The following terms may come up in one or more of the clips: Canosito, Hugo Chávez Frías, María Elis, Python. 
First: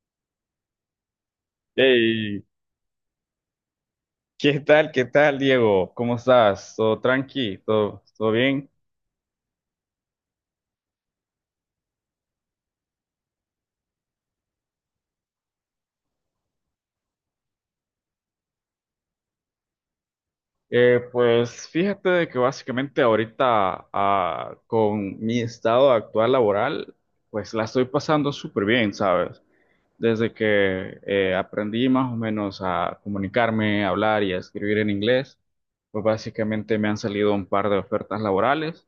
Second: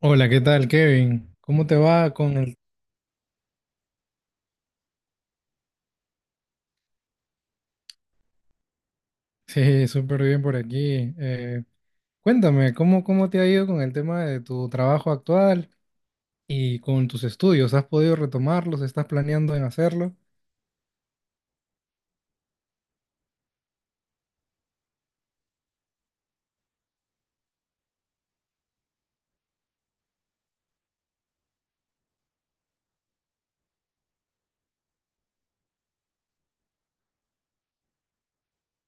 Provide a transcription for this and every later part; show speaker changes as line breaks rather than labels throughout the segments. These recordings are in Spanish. Hola, ¿qué tal, Kevin? ¿Cómo te va con
Hey,
el...
¿qué tal? ¿Qué tal, Diego? ¿Cómo estás? ¿Todo tranqui? ¿Todo bien?
Sí, súper bien por aquí. Cuéntame, ¿ cómo te ha ido con el tema de tu trabajo actual y con tus estudios? ¿Has podido retomarlos? ¿Estás planeando en hacerlo?
Pues fíjate de que básicamente ahorita con mi estado actual laboral, pues la estoy pasando súper bien, ¿sabes? Desde que aprendí más o menos a comunicarme, a hablar y a escribir en inglés, pues básicamente me han salido un par de ofertas laborales.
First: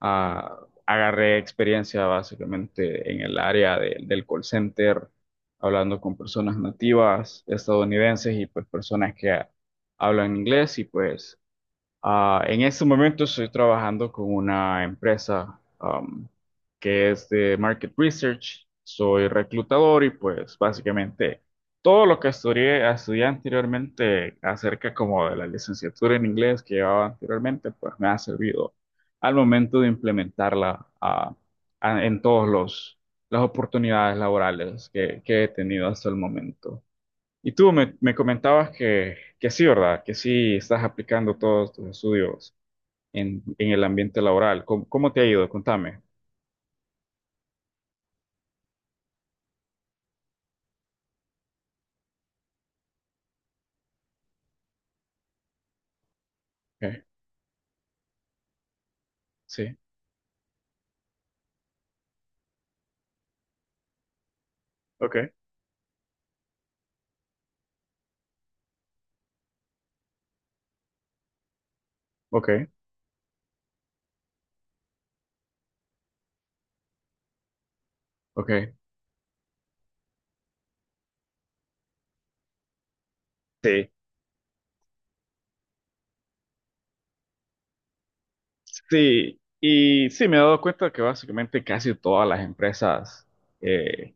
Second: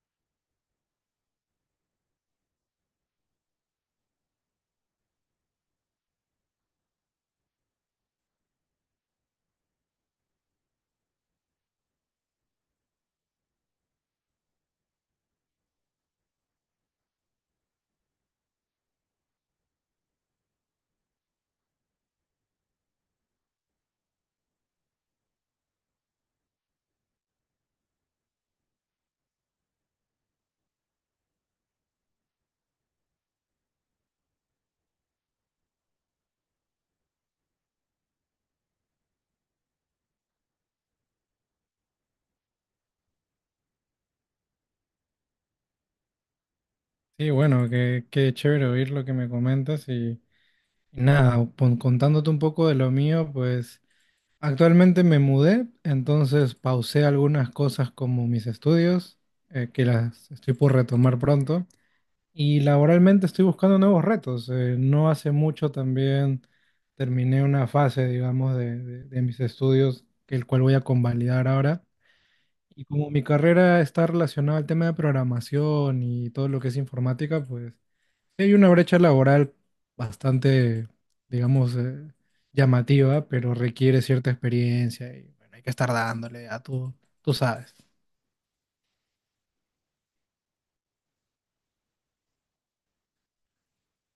Ah, Agarré experiencia básicamente en el área del call center, hablando con personas nativas estadounidenses y pues personas que hablan inglés y pues, en este momento estoy trabajando con una empresa que es de market research. Soy reclutador y pues básicamente todo lo que estudié anteriormente acerca como de la licenciatura en inglés que llevaba anteriormente, pues me ha servido al momento de implementarla en todos los las oportunidades laborales que he tenido hasta el momento. Y tú me comentabas que sí, ¿verdad? Que sí estás aplicando todos tus estudios en el ambiente laboral. ¿Cómo te ha ido? Contame.
Sí, bueno, qué chévere oír lo que me comentas y nada, contándote un poco de lo mío, pues actualmente me mudé, entonces
Ok.
pausé algunas cosas como mis estudios,
Sí.
que las estoy por retomar pronto. Y laboralmente estoy buscando nuevos retos. No hace
Ok,
mucho también terminé una fase, digamos, de mis estudios, que el cual voy a convalidar ahora.
ok,
Y como mi carrera está relacionada al tema de programación y todo lo que es informática, pues sí hay una
ok.
brecha laboral bastante, digamos, llamativa, pero
Sí,
requiere cierta experiencia y bueno, hay que estar dándole a tú sabes,
sí. Y sí, me he dado cuenta que básicamente casi todas las empresas eh,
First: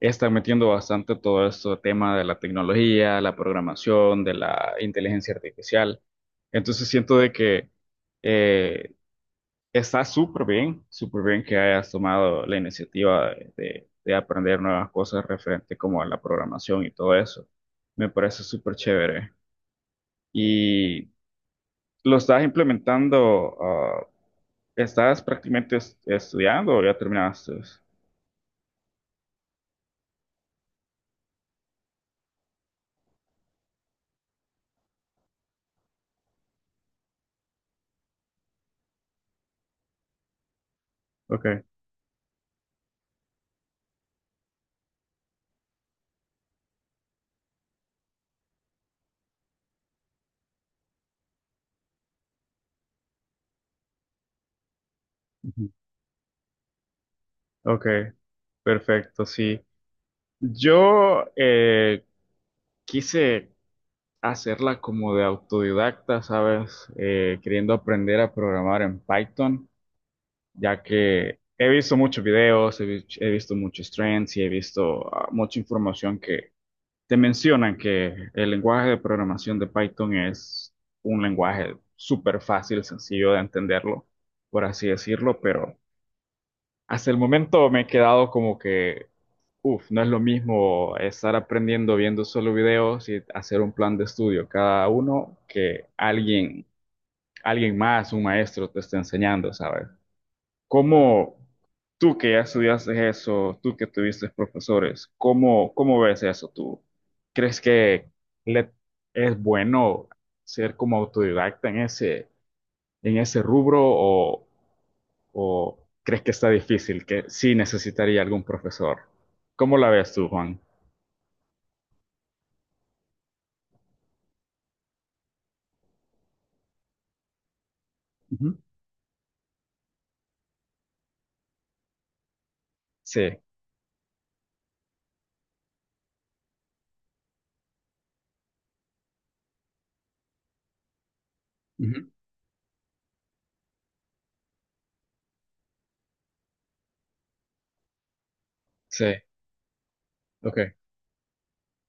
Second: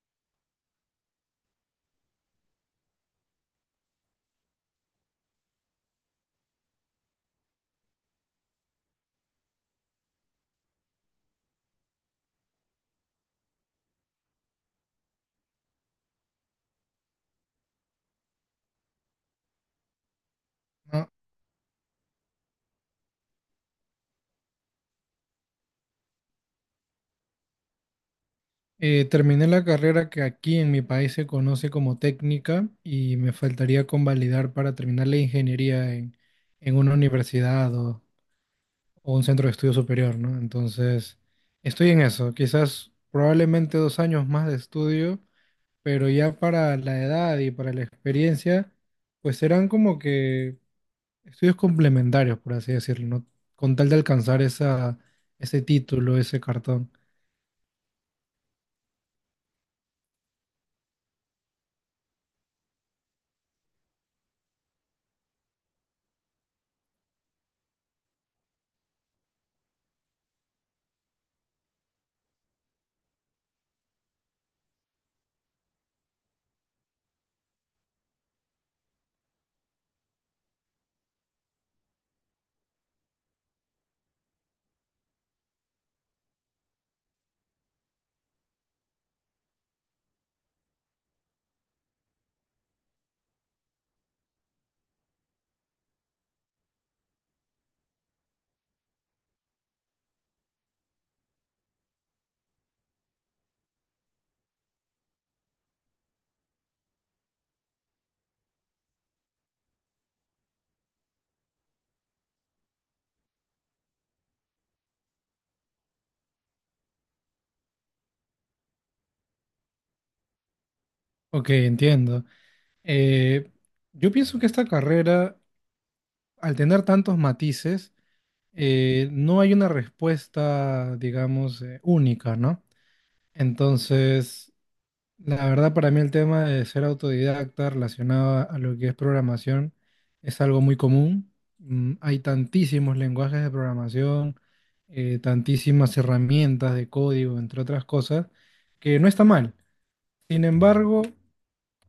están metiendo bastante todo este tema de la tecnología, la programación, de la inteligencia artificial. Entonces siento de que eh, está súper bien que hayas tomado la iniciativa de, de aprender nuevas cosas referente como a la programación y todo eso. Me parece súper chévere. Y
¿no?
lo estás implementando, estás prácticamente estudiando o ya terminaste.
Terminé la carrera que aquí en mi país se conoce como técnica y me faltaría convalidar para terminar la ingeniería en una universidad o un centro de estudio superior, ¿no? Entonces,
Ok.
estoy en eso, quizás probablemente dos años más de estudio, pero ya para la edad y para la experiencia, pues serán como que estudios complementarios, por así decirlo, ¿no? Con tal de alcanzar ese
Ujú.
título, ese cartón.
Ok, perfecto. Sí. Yo quise hacerla como de autodidacta, ¿sabes? Queriendo aprender a programar en Python. Ya que he visto muchos videos, he visto muchos trends y he visto mucha información que te mencionan que el lenguaje de programación de Python es un lenguaje súper fácil, sencillo de entenderlo, por así decirlo, pero hasta el momento me he quedado como que, uff, no es lo mismo estar aprendiendo viendo solo videos y hacer un plan de estudio cada uno que alguien, más, un maestro te esté enseñando, ¿sabes? ¿Cómo tú que ya estudiaste eso, tú que tuviste profesores, cómo ves eso tú? ¿Crees que le- es bueno ser como autodidacta en ese rubro o crees que está difícil, que sí necesitaría algún profesor? ¿Cómo la ves tú, Juan?
Ok, entiendo. Eh, yo pienso que esta carrera, al tener tantos matices,
Ujú.
no hay una respuesta, digamos, única, ¿no?
Sí.
Entonces, la verdad para mí el tema de ser autodidacta relacionado a lo que es programación es algo muy común.
Ujú.
Hay tantísimos lenguajes de programación, tantísimas herramientas de código, entre otras cosas, que
Sí.
no está mal. Sin
Ok.
embargo,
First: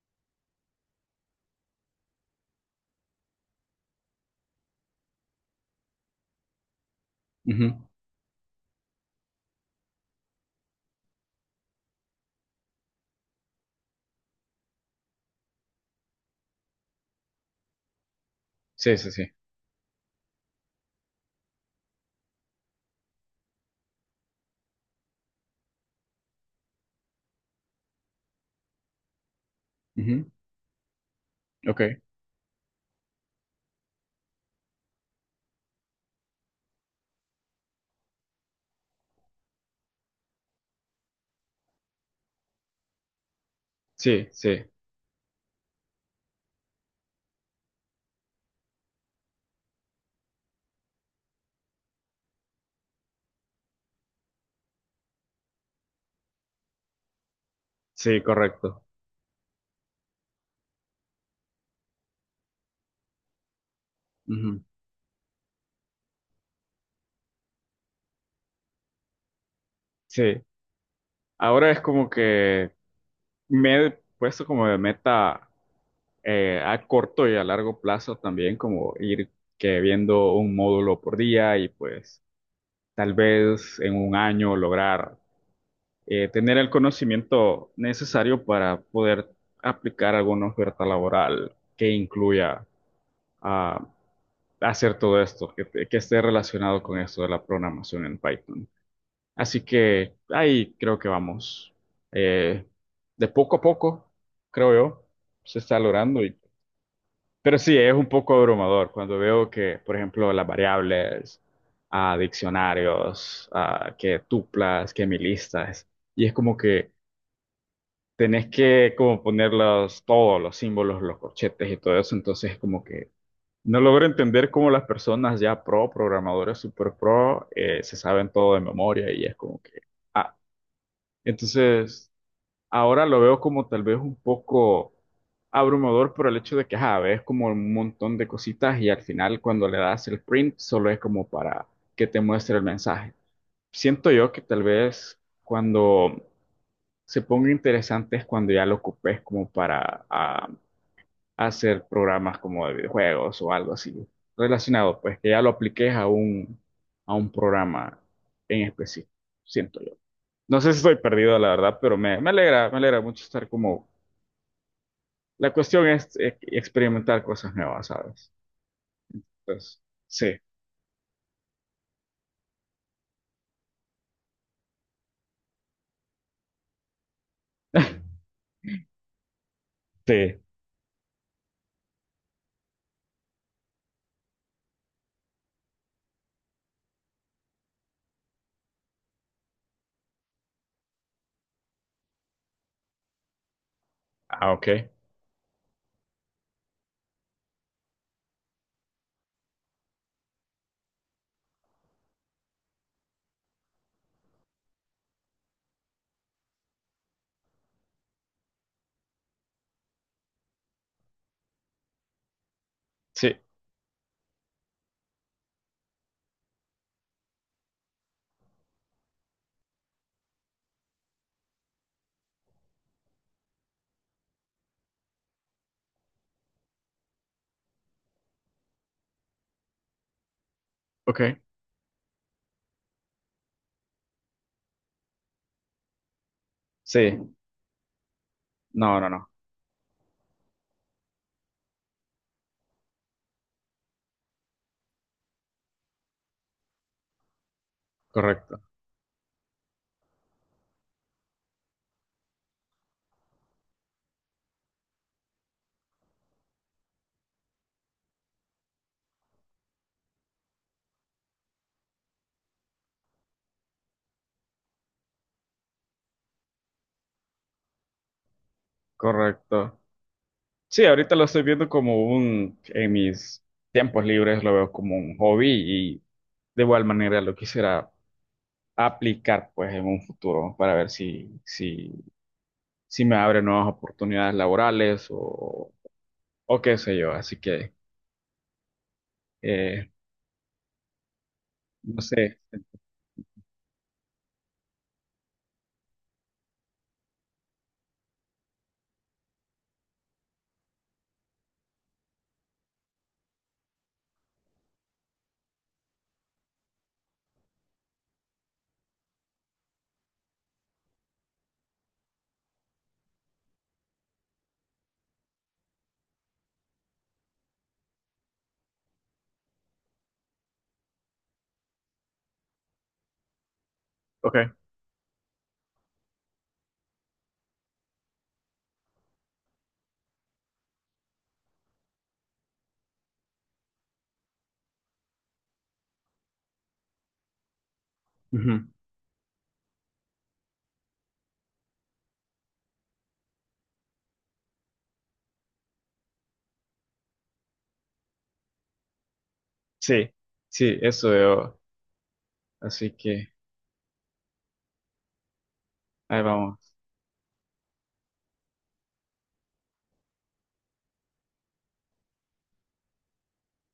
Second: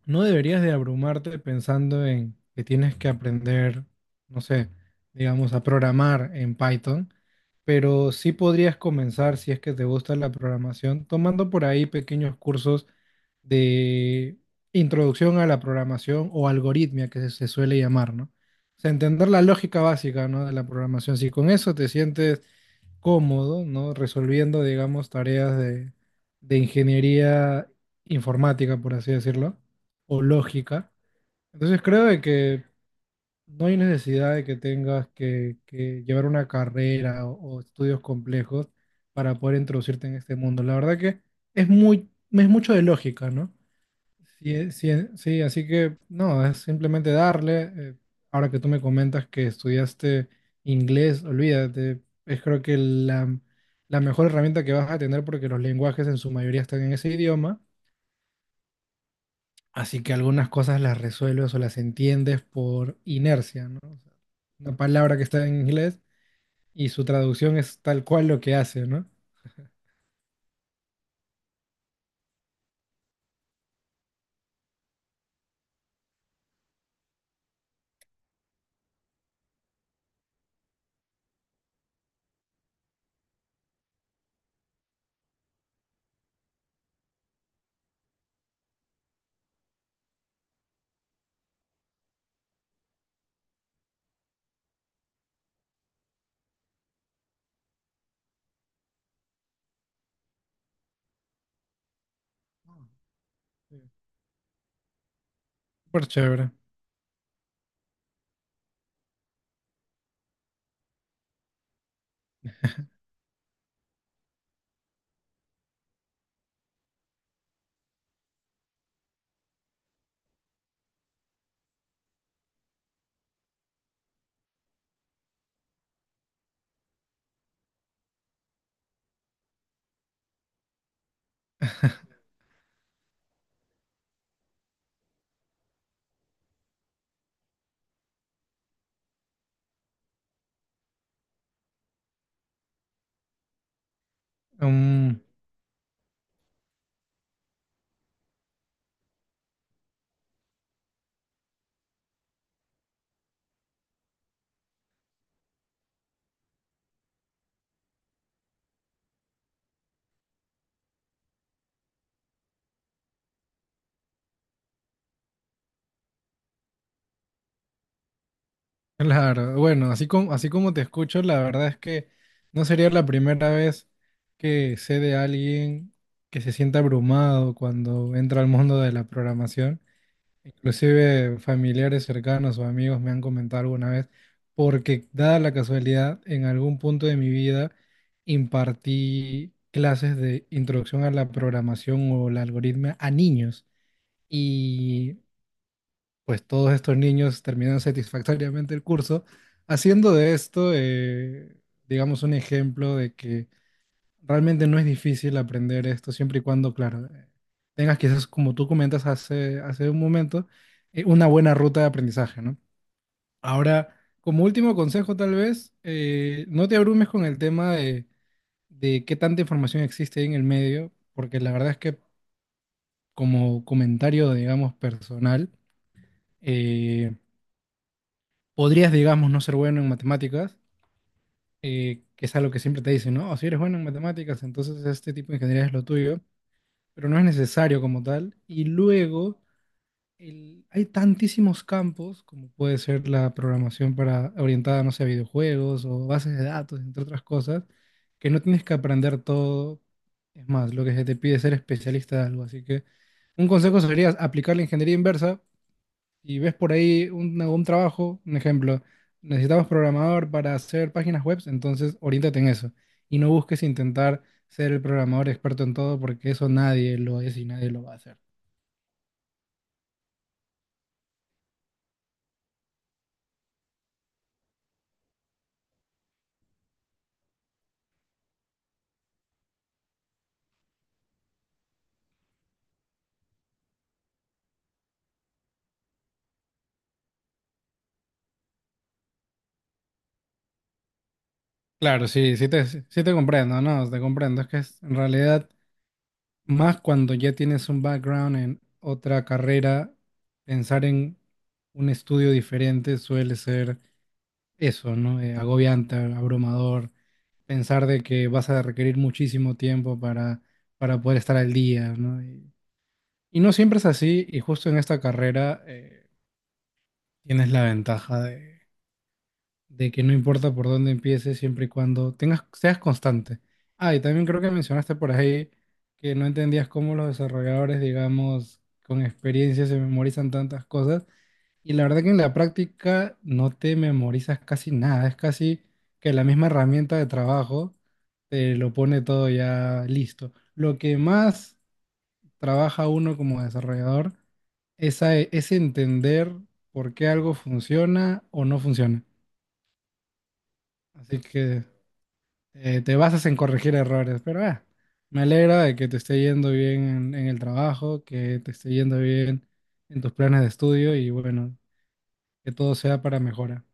no deberías de abrumarte pensando en que tienes que aprender, no sé, digamos, a programar en Python,
Ujú.
pero sí podrías comenzar, si es que te gusta la programación, tomando por ahí pequeños cursos de introducción a la programación o algoritmia que se suele llamar, ¿no? O sea,
Sí, sí,
entender
sí.
la lógica básica, ¿no?, de la programación. Si con eso te sientes cómodo, ¿no? Resolviendo, digamos, tareas de ingeniería informática, por así decirlo, o
Ujú.
lógica.
Ok.
Entonces creo de que no hay necesidad de que tengas que llevar una carrera o estudios complejos para poder introducirte en este mundo. La verdad que es muy, es mucho de lógica, ¿no?
Sí,
Sí,
sí.
sí, así que no, es simplemente darle. Ahora que tú me comentas que estudiaste inglés, olvídate, es creo que la mejor herramienta que vas a tener porque los lenguajes en su mayoría están en ese idioma,
Sí, correcto.
así que algunas cosas las resuelves o las entiendes por inercia, ¿no? O sea,
Ujú.
una palabra que está en inglés y su traducción es tal cual lo que hace, ¿no?
Sí. Ahora es como que me he puesto como de meta a corto y a largo plazo también, como ir que viendo un módulo por día y pues tal vez en un año lograr tener el conocimiento necesario para poder aplicar alguna oferta laboral que incluya ah, hacer todo esto, que esté relacionado con esto de la programación en Python. Así que ahí creo que vamos. Eh, de poco a
Sí.
poco, creo yo, se está
Súper
logrando.
chévere.
Pero sí, es un poco abrumador cuando veo que, por ejemplo, las variables, a diccionarios, a que tuplas, que milistas, y es como que tenés que como ponerlos todos los símbolos, los corchetes y todo eso, entonces como que no logro entender cómo las personas ya programadores super pro, se saben todo de memoria y es como que. ah, entonces, ahora lo veo como tal vez un poco abrumador por el hecho de que, ajá, ves como un montón de cositas y al final cuando le das el print solo es como para que te muestre el mensaje. Siento yo que tal vez cuando se ponga interesante es cuando ya lo ocupes como para hacer programas como de videojuegos o algo así relacionado, pues que ya lo apliques a un, programa en específico, siento yo. No sé si estoy perdido, la verdad, pero me alegra mucho estar como. La cuestión es experimentar cosas nuevas, ¿sabes?
Claro,
Entonces,
bueno,
sí.
así como te escucho, la verdad es que no sería la primera vez que sé de alguien que se sienta abrumado cuando entra al mundo de la programación.
Sí.
Inclusive familiares cercanos o amigos me han comentado alguna vez, porque dada la casualidad, en algún punto de mi vida impartí clases de introducción a la programación o la algoritmia a niños.
Ok.
Y pues todos estos niños terminan satisfactoriamente el curso, haciendo de esto, digamos, un ejemplo de que realmente no es difícil aprender esto siempre y cuando, claro, tengas quizás, como tú comentas hace un momento, una buena ruta de aprendizaje, ¿no?
Sí.
Ahora, como último consejo, tal vez, no te abrumes con el tema de qué tanta información existe ahí en el medio, porque la verdad es que como comentario, digamos, personal, eh, podrías, digamos, no ser bueno en matemáticas,
Ok.
que es algo que siempre te dicen, ¿no? O si eres bueno en matemáticas, entonces este tipo de ingeniería es lo tuyo, pero no
Sí.
es necesario como tal. Y
No, no, no.
luego, hay tantísimos campos, como puede ser la programación para, orientada, no sé, a videojuegos o bases de datos, entre otras cosas, que no
Correcto,
tienes que aprender todo. Es más, lo que se te pide es ser especialista de algo. Así que un consejo sería aplicar la ingeniería inversa y ves por ahí un trabajo, un ejemplo, necesitamos programador para hacer páginas web, entonces oriéntate en eso. Y no busques intentar ser el programador experto en todo, porque eso nadie lo es y nadie lo va a hacer.
correcto. Sí, ahorita lo estoy viendo como un. En mis tiempos libres lo veo como un hobby y de igual manera lo quisiera aplicar pues en un futuro para ver si, si me abre nuevas oportunidades laborales o qué sé yo, así que. eh, no
Claro,
sé.
sí, sí te comprendo, no, te comprendo. Es que es, en realidad, más cuando ya tienes un background en otra carrera, pensar en un estudio diferente suele ser eso, ¿no? Agobiante, abrumador pensar de que vas a requerir muchísimo tiempo para poder estar al día, ¿no? Y no siempre es así, y justo en esta carrera tienes la ventaja de que no importa por dónde empieces, siempre y cuando tengas, seas constante. Ah, y también creo que
Ok.
mencionaste por ahí que no entendías cómo los desarrolladores, digamos, con experiencia se memorizan tantas cosas. Y la verdad que en la práctica no te memorizas casi nada, es casi que la misma herramienta de trabajo te
Ujú.
lo pone todo ya listo. Lo que más trabaja uno como desarrollador es, es entender por qué algo funciona o no funciona.
Sí, sí, eso
Así
veo.
que
Así
te basas
que
en corregir errores, pero me alegra de que te esté
ahí
yendo
vamos.
bien en el trabajo, que te esté yendo bien en tus planes de estudio y bueno, que todo sea para mejora.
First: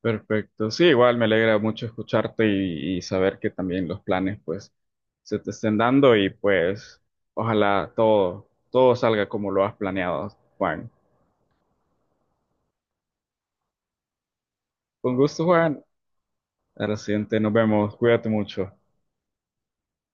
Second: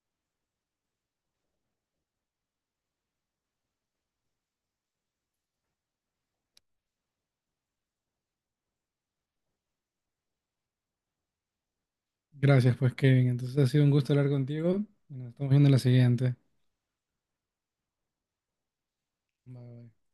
Perfecto. Sí, igual me alegra mucho escucharte y saber que también los planes pues se te estén dando y pues ojalá todo salga como lo has planeado, Juan.
Gracias, pues Kevin. Entonces ha sido un gusto hablar contigo.
Con
Nos
gusto,
estamos viendo en la
Juan.
siguiente.
A la siguiente, nos vemos. Cuídate mucho.
Bye, bye.